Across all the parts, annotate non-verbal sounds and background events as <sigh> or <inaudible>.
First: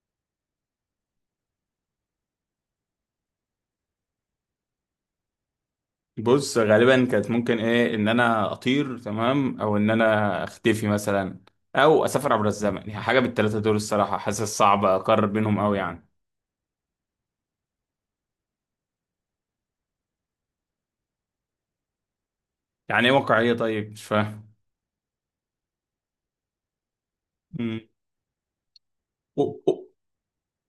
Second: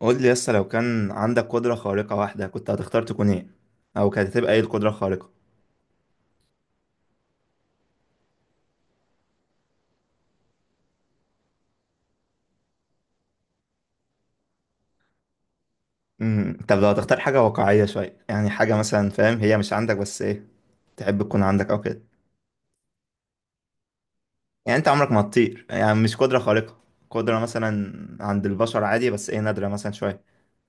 قول لي لسه لو كان عندك قدرة خارقة واحدة، كنت هتختار تكون ايه؟ او كانت هتبقى ايه القدرة الخارقة؟ بص غالبا كانت ممكن ايه ان انا اطير، تمام، او ان انا اختفي مثلا، او اسافر عبر الزمن، يعني حاجه بالثلاثه دول. الصراحه حاسس صعب اقرر بينهم قوي يعني. طب لو هتختار حاجة واقعية شوية، يعني حاجة مثلا فاهم، هي مش عندك بس ايه تحب تكون عندك او كده. يعني ايه واقعيه؟ طيب مش فاهم. يعني انت عمرك ما هتطير، يعني مش قدرة خارقة. قدرة امم مثلا عند البشر عادي بس ايه أو- نادرة أو- مثلا شوية.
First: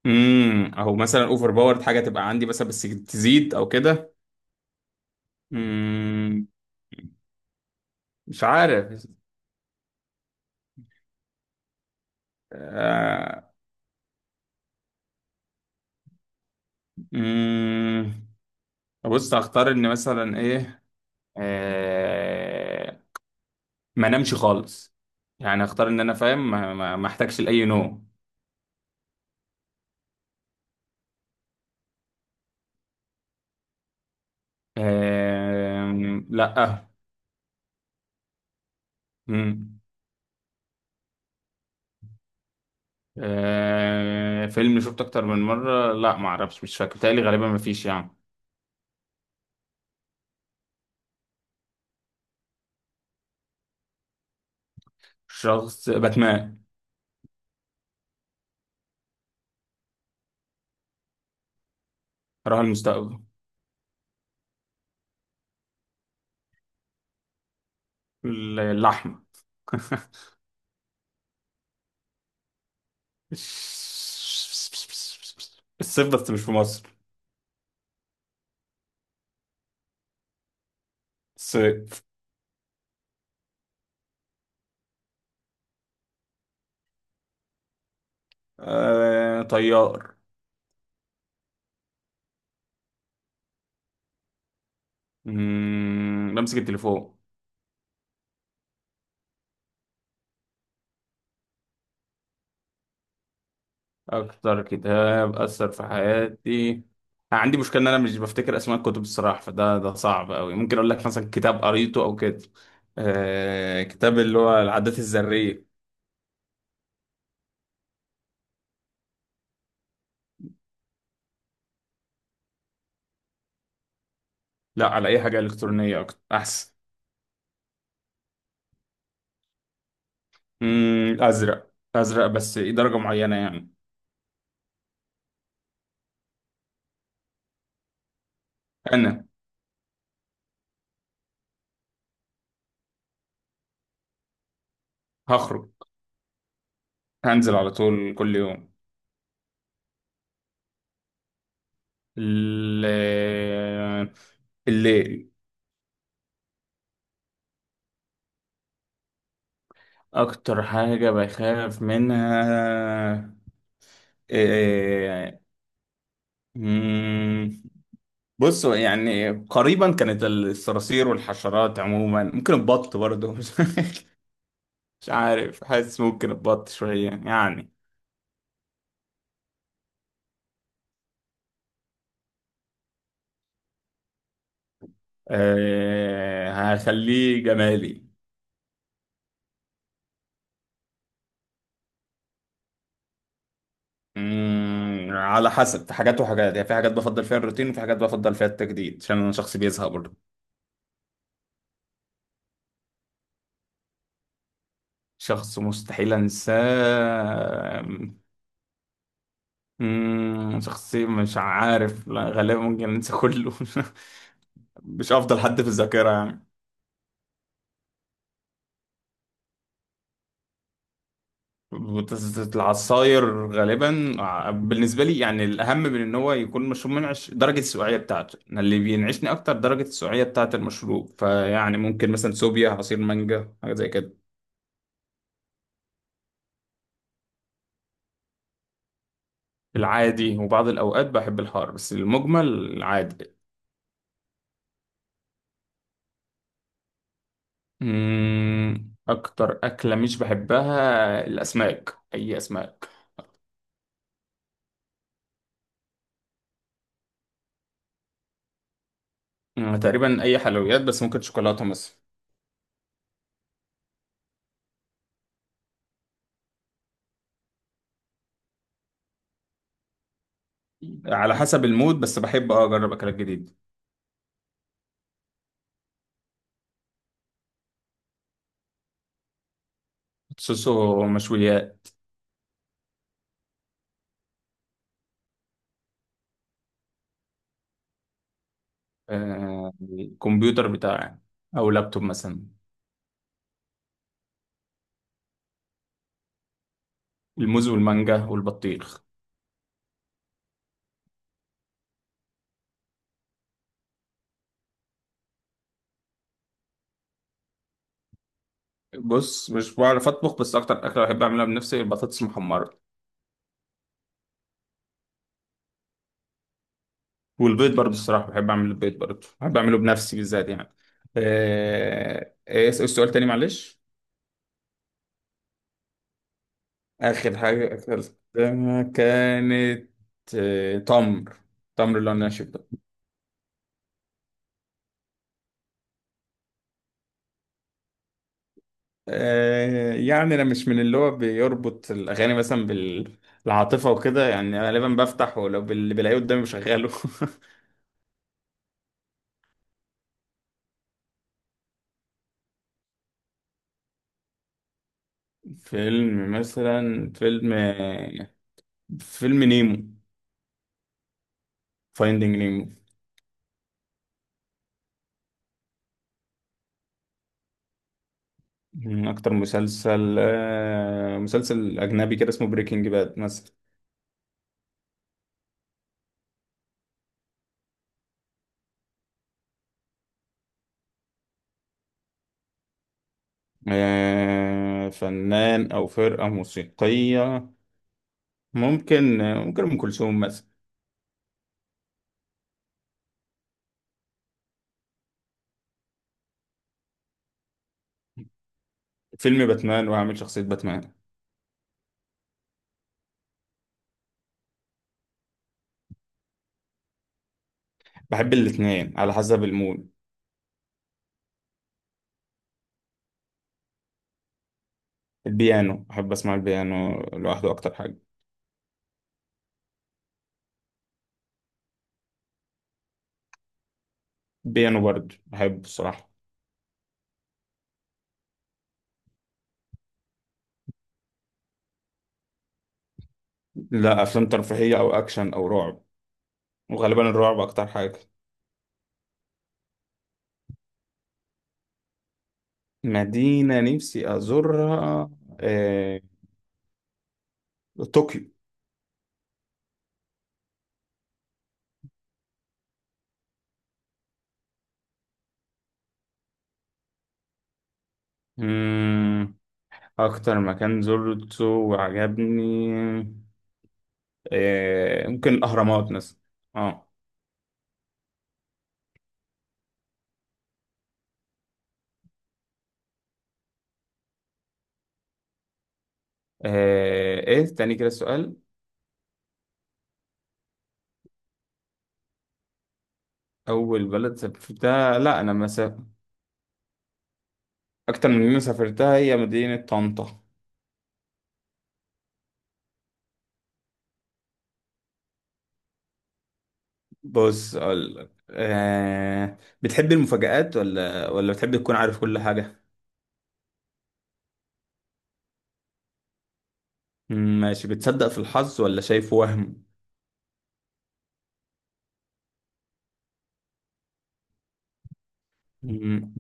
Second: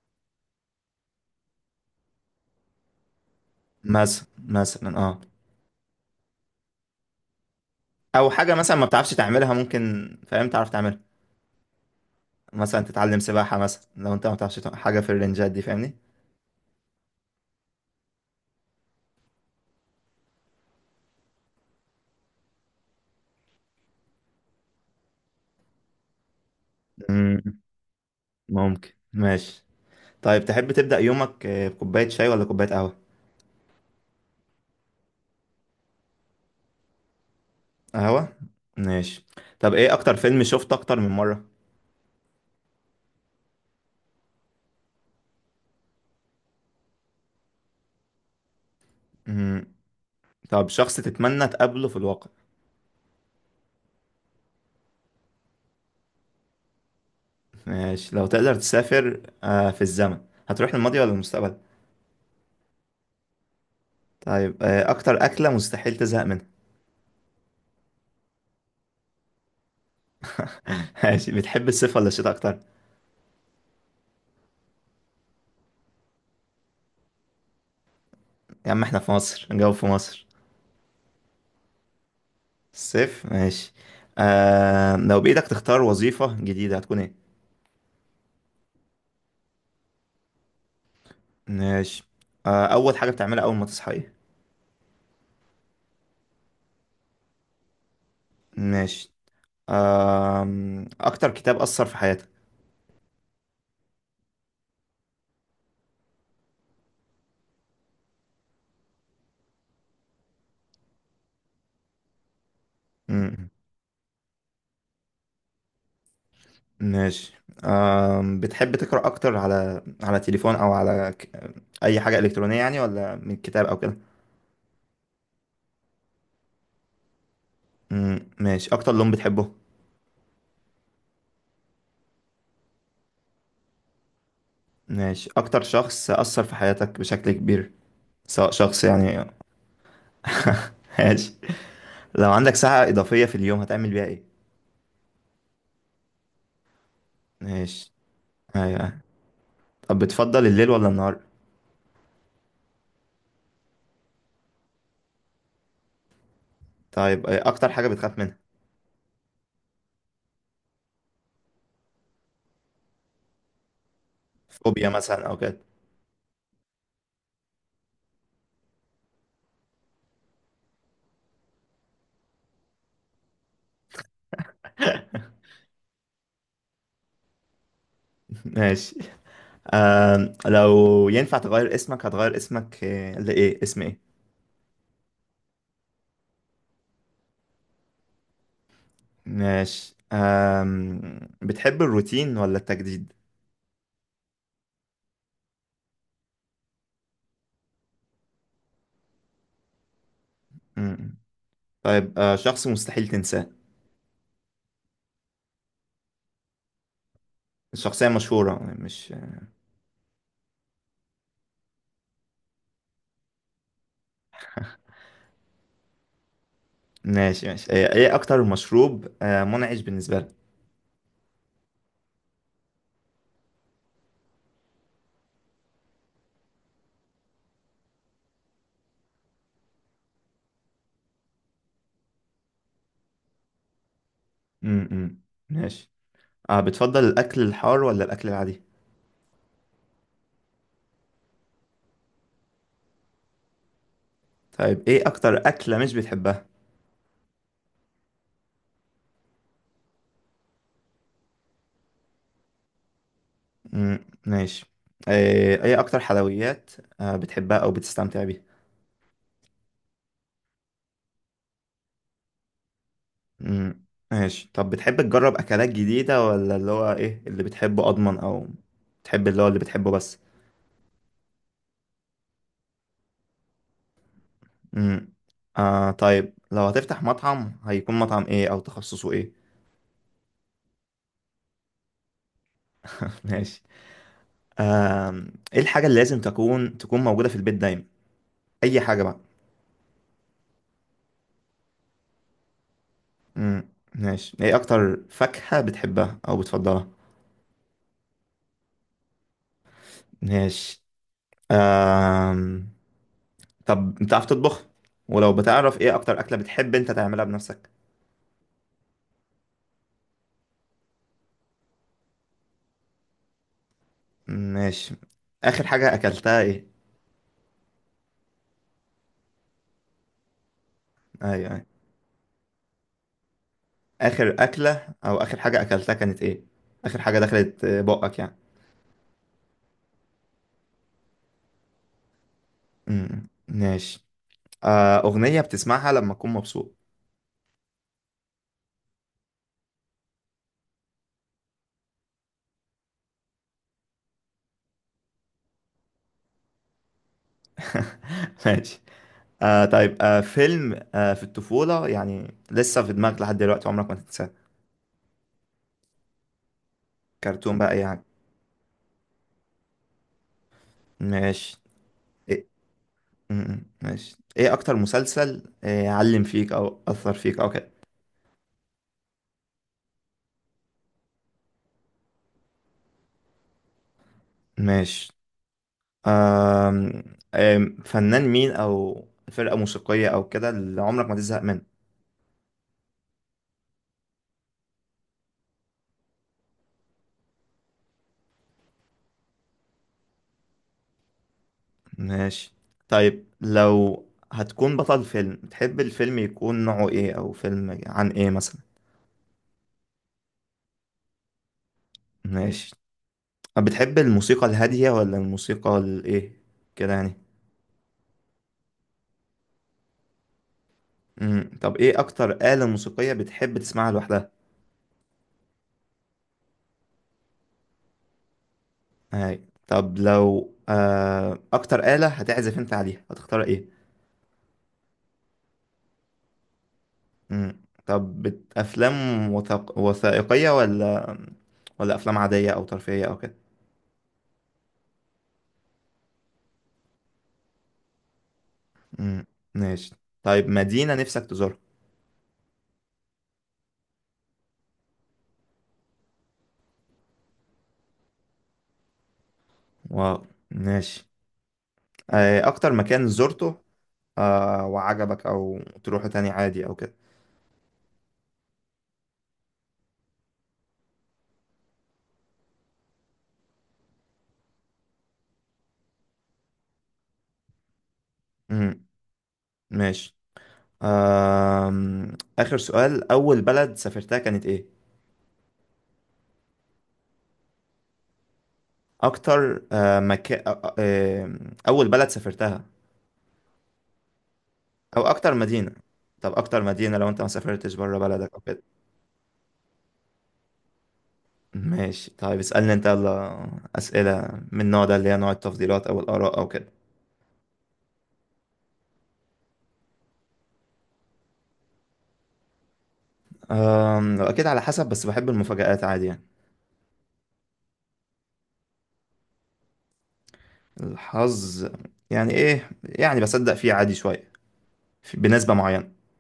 او مثلا اوفر باورد، حاجه تبقى عندي مثلا بس تزيد او كده. مثلا، امم او مش حاجة مثلا ما عارف. بتعرفش تعملها، ممكن فاهم تعرف تعملها. مثلا تتعلم آه، سباحة مثلا، لو انت ما بتعرفش حاجة في الرنجات دي، فاهمني؟ امم بص هختار ان مثلا ايه، آه، ما نمشي خالص، يعني اختار ان انا فاهم ما احتاجش امم لاي نوم. ممكن، ماشي. طيب تحب تبدأ يومك بكوباية شاي ولا كوباية قهوة؟ لا، آه. قهوة؟ ماشي. مم. طب ايه أكتر فيلم شفته أكتر من مرة؟ آه، فيلم شفته اكتر من مره؟ لا، ما اعرفش، مش فاكر تقريبا، غالبا ما فيش يعني. مم. طب شخص تتمنى تقابله في الواقع. شخص باتمان. ماشي. لو تقدر تسافر في الزمن، هتروح للماضي ولا المستقبل؟ راه المستقبل. طيب، أكتر أكلة مستحيل تزهق منها. اللحمه. <laughs> <laughs> ماشي. بتحب الصيف ولا الشتاء أكتر؟ الصيف، بس مش في مصر. يا عم احنا في مصر، نجاوب في مصر. الصيف. الصيف. ماشي. لو بإيدك تختار وظيفة جديدة، هتكون ايه؟ آه، طيار. ماشي. أول حاجة بتعملها أول ما تصحى ايه؟ بمسك التليفون. ماشي. أكتر كتاب أثر في حياتك. اكتر كتاب اثر في حياتي، عندي مشكله ان انا مش بفتكر اسماء الكتب الصراحه، فده صعب قوي، ممكن اقول لك مثلا كتاب قريته او كده. مم. آه، كتاب اللي هو العادات الذريه. ماشي. بتحب تقرأ أكتر على تليفون، أو على أي حاجة إلكترونية يعني، ولا من كتاب أو كده؟ لا، على اي حاجه الكترونيه اكتر احسن. مم. ماشي. أكتر لون بتحبه. ازرق، ازرق بس إيه درجه معينه يعني. ماشي. أكتر شخص أثر في حياتك بشكل كبير، سواء شخص يعني. انا <laughs> ماشي. لو عندك ساعة إضافية في اليوم، هتعمل بيها إيه؟ هخرج، هنزل على ماشي. طول كل يوم. أيوة. طب بتفضل الليل ولا النهار؟ آه، الليل. طيب، أكتر حاجة بتخاف منها. اكتر حاجه بخاف منها فوبيا مثلا أو إيه؟ كده. بصوا يعني قريبا كانت الصراصير والحشرات عموما، ممكن البط برضه. <laughs> مش عارف، حاسس ممكن البط شوية يعني. <laughs> ماشي. لو ينفع تغير اسمك، هتغير اسمك لإيه؟ اسم إيه؟ أه، هخليه جمالي. ماشي. بتحب الروتين ولا التجديد؟ على حسب، في حاجات وحاجات يعني، في حاجات بفضل فيها الروتين وفي حاجات بفضل فيها التجديد، عشان انا شخص بيزهق برضه. مم. طيب شخص مستحيل تنساه. شخص مستحيل انساه. شخصية مشهورة مش. شخصي؟ مش عارف، لا غالبا ممكن انسى كله. <laughs> مش افضل حد في الذاكرة يعني. ماشي، ماشي. إيه أكتر مشروب منعش بالنسبة لك؟ العصاير غالبا، بالنسبه لي يعني الاهم من ان هو يكون مشروب منعش، درجه السقوعيه بتاعته، أنا اللي بينعشني اكتر درجه السقوعيه بتاعه المشروب، فيعني ممكن مثلا سوبيا، عصير مانجا، حاجه زي كده. مم، مم. ماشي. بتفضل الأكل الحار ولا الأكل العادي؟ العادي، وبعض الاوقات بحب الحار، بس المجمل العادي. طيب، إيه أكتر أكلة مش بتحبها؟ اكتر اكله مش بحبها الاسماك، اي اسماك. مم، ماشي. إيه أكتر حلويات بتحبها أو بتستمتع بيها؟ تقريبا اي حلويات، بس ممكن شوكولاته مثلا. امم ماشي. طب بتحب تجرب اكلات جديدة، ولا اللي هو ايه اللي بتحبه اضمن، او بتحب اللي هو اللي بتحبه بس؟ على حسب المود، بس بحب اه اجرب اكلات جديده. امم طيب، لو هتفتح مطعم، هيكون مطعم ايه او تخصصه ايه؟ خصوصا مشويات. <laughs> ماشي. آه ايه الحاجة اللي لازم تكون موجودة في البيت دايما، اي حاجة بقى. آه، الكمبيوتر بتاعي، او لابتوب مثلا. امم ماشي. ايه اكتر فاكهة بتحبها او بتفضلها؟ الموز والمانجا والبطيخ. ماشي. آه طب بتعرف تطبخ؟ ولو بتعرف، ايه اكتر اكلة بتحب انت تعملها بنفسك؟ بص مش بعرف اطبخ، بس اكتر اكله بحب اعملها بنفسي البطاطس المحمره، ماشي. آخر حاجة أكلتها إيه؟ والبيض برضه الصراحه، بحب اعمل البيض برضه، بحب اعمله بنفسي بالذات يعني. أيوه، أيوه. آه، ايه السؤال تاني معلش؟ آخر أكلة أو آخر حاجة أكلتها كانت إيه؟ آخر حاجة اخر دخلت حاجه بقك يعني. اكلتها كانت آه، تمر، تمر اللي انا شفته. أمم، ماشي. أغنية بتسمعها لما أكون مبسوط. آه، يعني انا مش من اللي هو بيربط الاغاني مثلا بالعاطفه وكده يعني، غالبا بفتح ولو اللي بلاقيه قدامي بشغله. <laughs> <laughs> ماشي. طيب فيلم في الطفولة يعني، لسه في دماغك لحد دلوقتي، عمرك ما تنساه. فيلم، كرتون بقى يعني. فيلم نيمو. ماشي. فايندينج إيه؟ نيمو. أمم، ماشي. إيه أكتر مسلسل علم فيك أو أثر فيك أو كده؟ من اكتر مسلسل آه، مسلسل اجنبي كده اسمه بريكنج باد مثلا. ماشي. آم، آم، فنان مين او فرقة موسيقية او كده اللي عمرك ما تزهق منه. آه، فنان او فرقه موسيقيه، ممكن ممكن ام كلثوم مثلا. ماشي. طيب لو هتكون بطل فيلم، تحب الفيلم يكون نوعه ايه، او فيلم عن ايه مثلا؟ فيلم باتمان، وهعمل شخصيه باتمان. ماشي. بتحب الموسيقى الهادية ولا الموسيقى الايه كده يعني؟ بحب الاتنين، على حسب المود. مم. طب ايه اكتر آلة موسيقية بتحب تسمعها لوحدها؟ البيانو، بحب اسمع البيانو لوحده اكتر حاجه. هاي. طب لو اكتر آلة هتعزف انت عليها، هتختار ايه؟ بيانو برضه بحبه الصراحه. مم. طب افلام وثائقية، ولا افلام عادية او ترفيهية او كده؟ لا، افلام ترفيهيه او اكشن او رعب، وغالبا الرعب اكتر حاجه. مم. ماشي. طيب مدينة نفسك تزورها. مدينه نفسي ازورها آه... طوكيو. واو. ماشي. اكتر مكان زرته وعجبك، او تروحه تاني عادي او كده. مم... اكتر مكان زرته وعجبني ممكن الاهرامات مثلا. اه. مم. ماشي. اخر سؤال، اول بلد سافرتها كانت ايه؟ آه، ايه تاني كده السؤال؟ اكتر مكان، آه اول بلد سافرتها، اول بلد سافرتها؟ او لا، اكتر انا مدينة. مسافر. طب اكتر مدينة لو انت ما سافرتش بره اكتر من بلدك او مدينه كده. سافرتها هي مدينه طنطا. ماشي. طيب اسألني انت يلا، أسئلة من النوع ده اللي هي نوع التفضيلات أو الآراء أو كده. بص اقول لك آه، بتحب المفاجآت ولا بتحب تكون عارف كل حاجة؟ أكيد على حسب، بس بحب المفاجآت عادي يعني. ماشي. بتصدق في الحظ ولا شايفه وهم؟ الحظ؟ يعني إيه يعني، بصدق فيه عادي شوية، بنسبة معينة. مم،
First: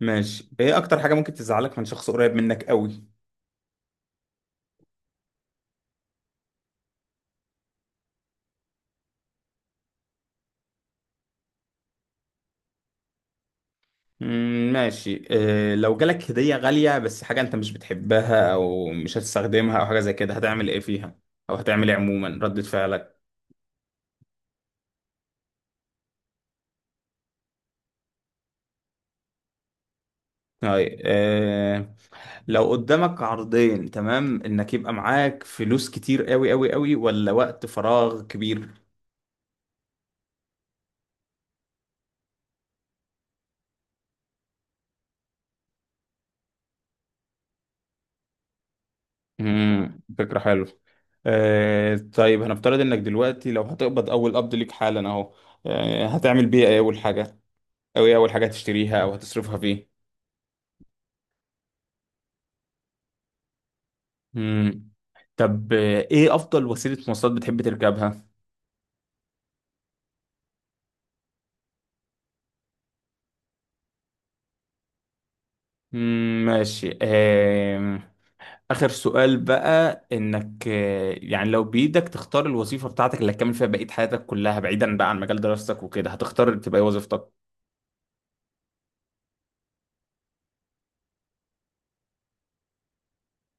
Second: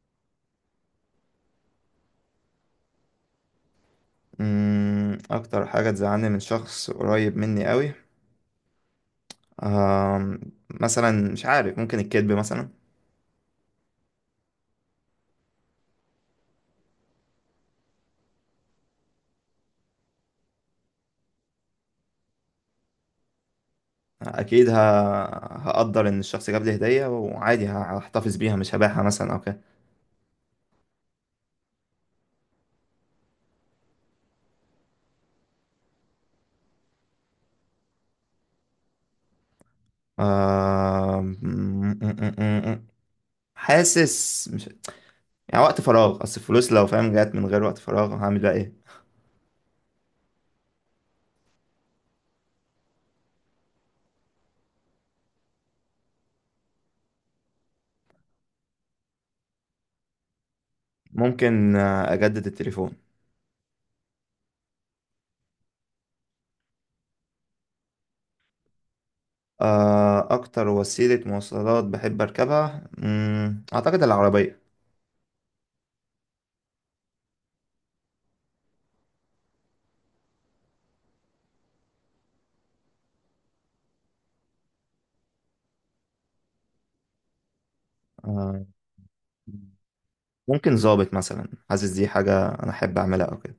ماشي. ايه اكتر حاجة ممكن تزعلك من شخص قريب منك قوي؟ أمم، أكتر حاجة تزعلني من شخص قريب مني قوي، أم، مثلا مش عارف، ممكن الكذب مثلا. ماشي. آه، لو جالك هدية غالية بس حاجة انت مش بتحبها او مش هتستخدمها او حاجة زي كده، هتعمل ايه فيها، او هتعمل ايه عموما ردة فعلك؟ أكيد هقدر إن الشخص جاب لي هدية، وعادي هحتفظ بيها مش هبيعها مثلا أو كده. هاي، آه، لو قدامك عرضين، تمام، انك يبقى معاك فلوس كتير قوي قوي قوي ولا وقت فراغ كبير؟ آه... <laughs> حاسس مش. يعني وقت فراغ، اصل الفلوس لو فاهم جات من غير وقت فراغ، هعمل بقى ايه؟ امم، فكرة حلوة. آه طيب هنفترض انك دلوقتي لو هتقبض اول قبض ليك حالا اهو، آه هتعمل بيه ايه اول حاجة، او ايه اول حاجة هتشتريها او هتصرفها فيه؟ ممكن اجدد التليفون. امم. طب آه ايه افضل وسيلة مواصلات بتحب تركبها؟ اكتر وسيلة مواصلات بحب اركبها، مم، اعتقد العربية. امم، ماشي. آه، اخر سؤال بقى، انك آه يعني لو بايدك تختار الوظيفة بتاعتك اللي هتكمل فيها بقية حياتك كلها بعيدا بقى عن مجال دراستك وكده، هتختار تبقى ايه وظيفتك؟ آه، ممكن ظابط مثلا، حاسس دي حاجة انا احب اعملها او كده.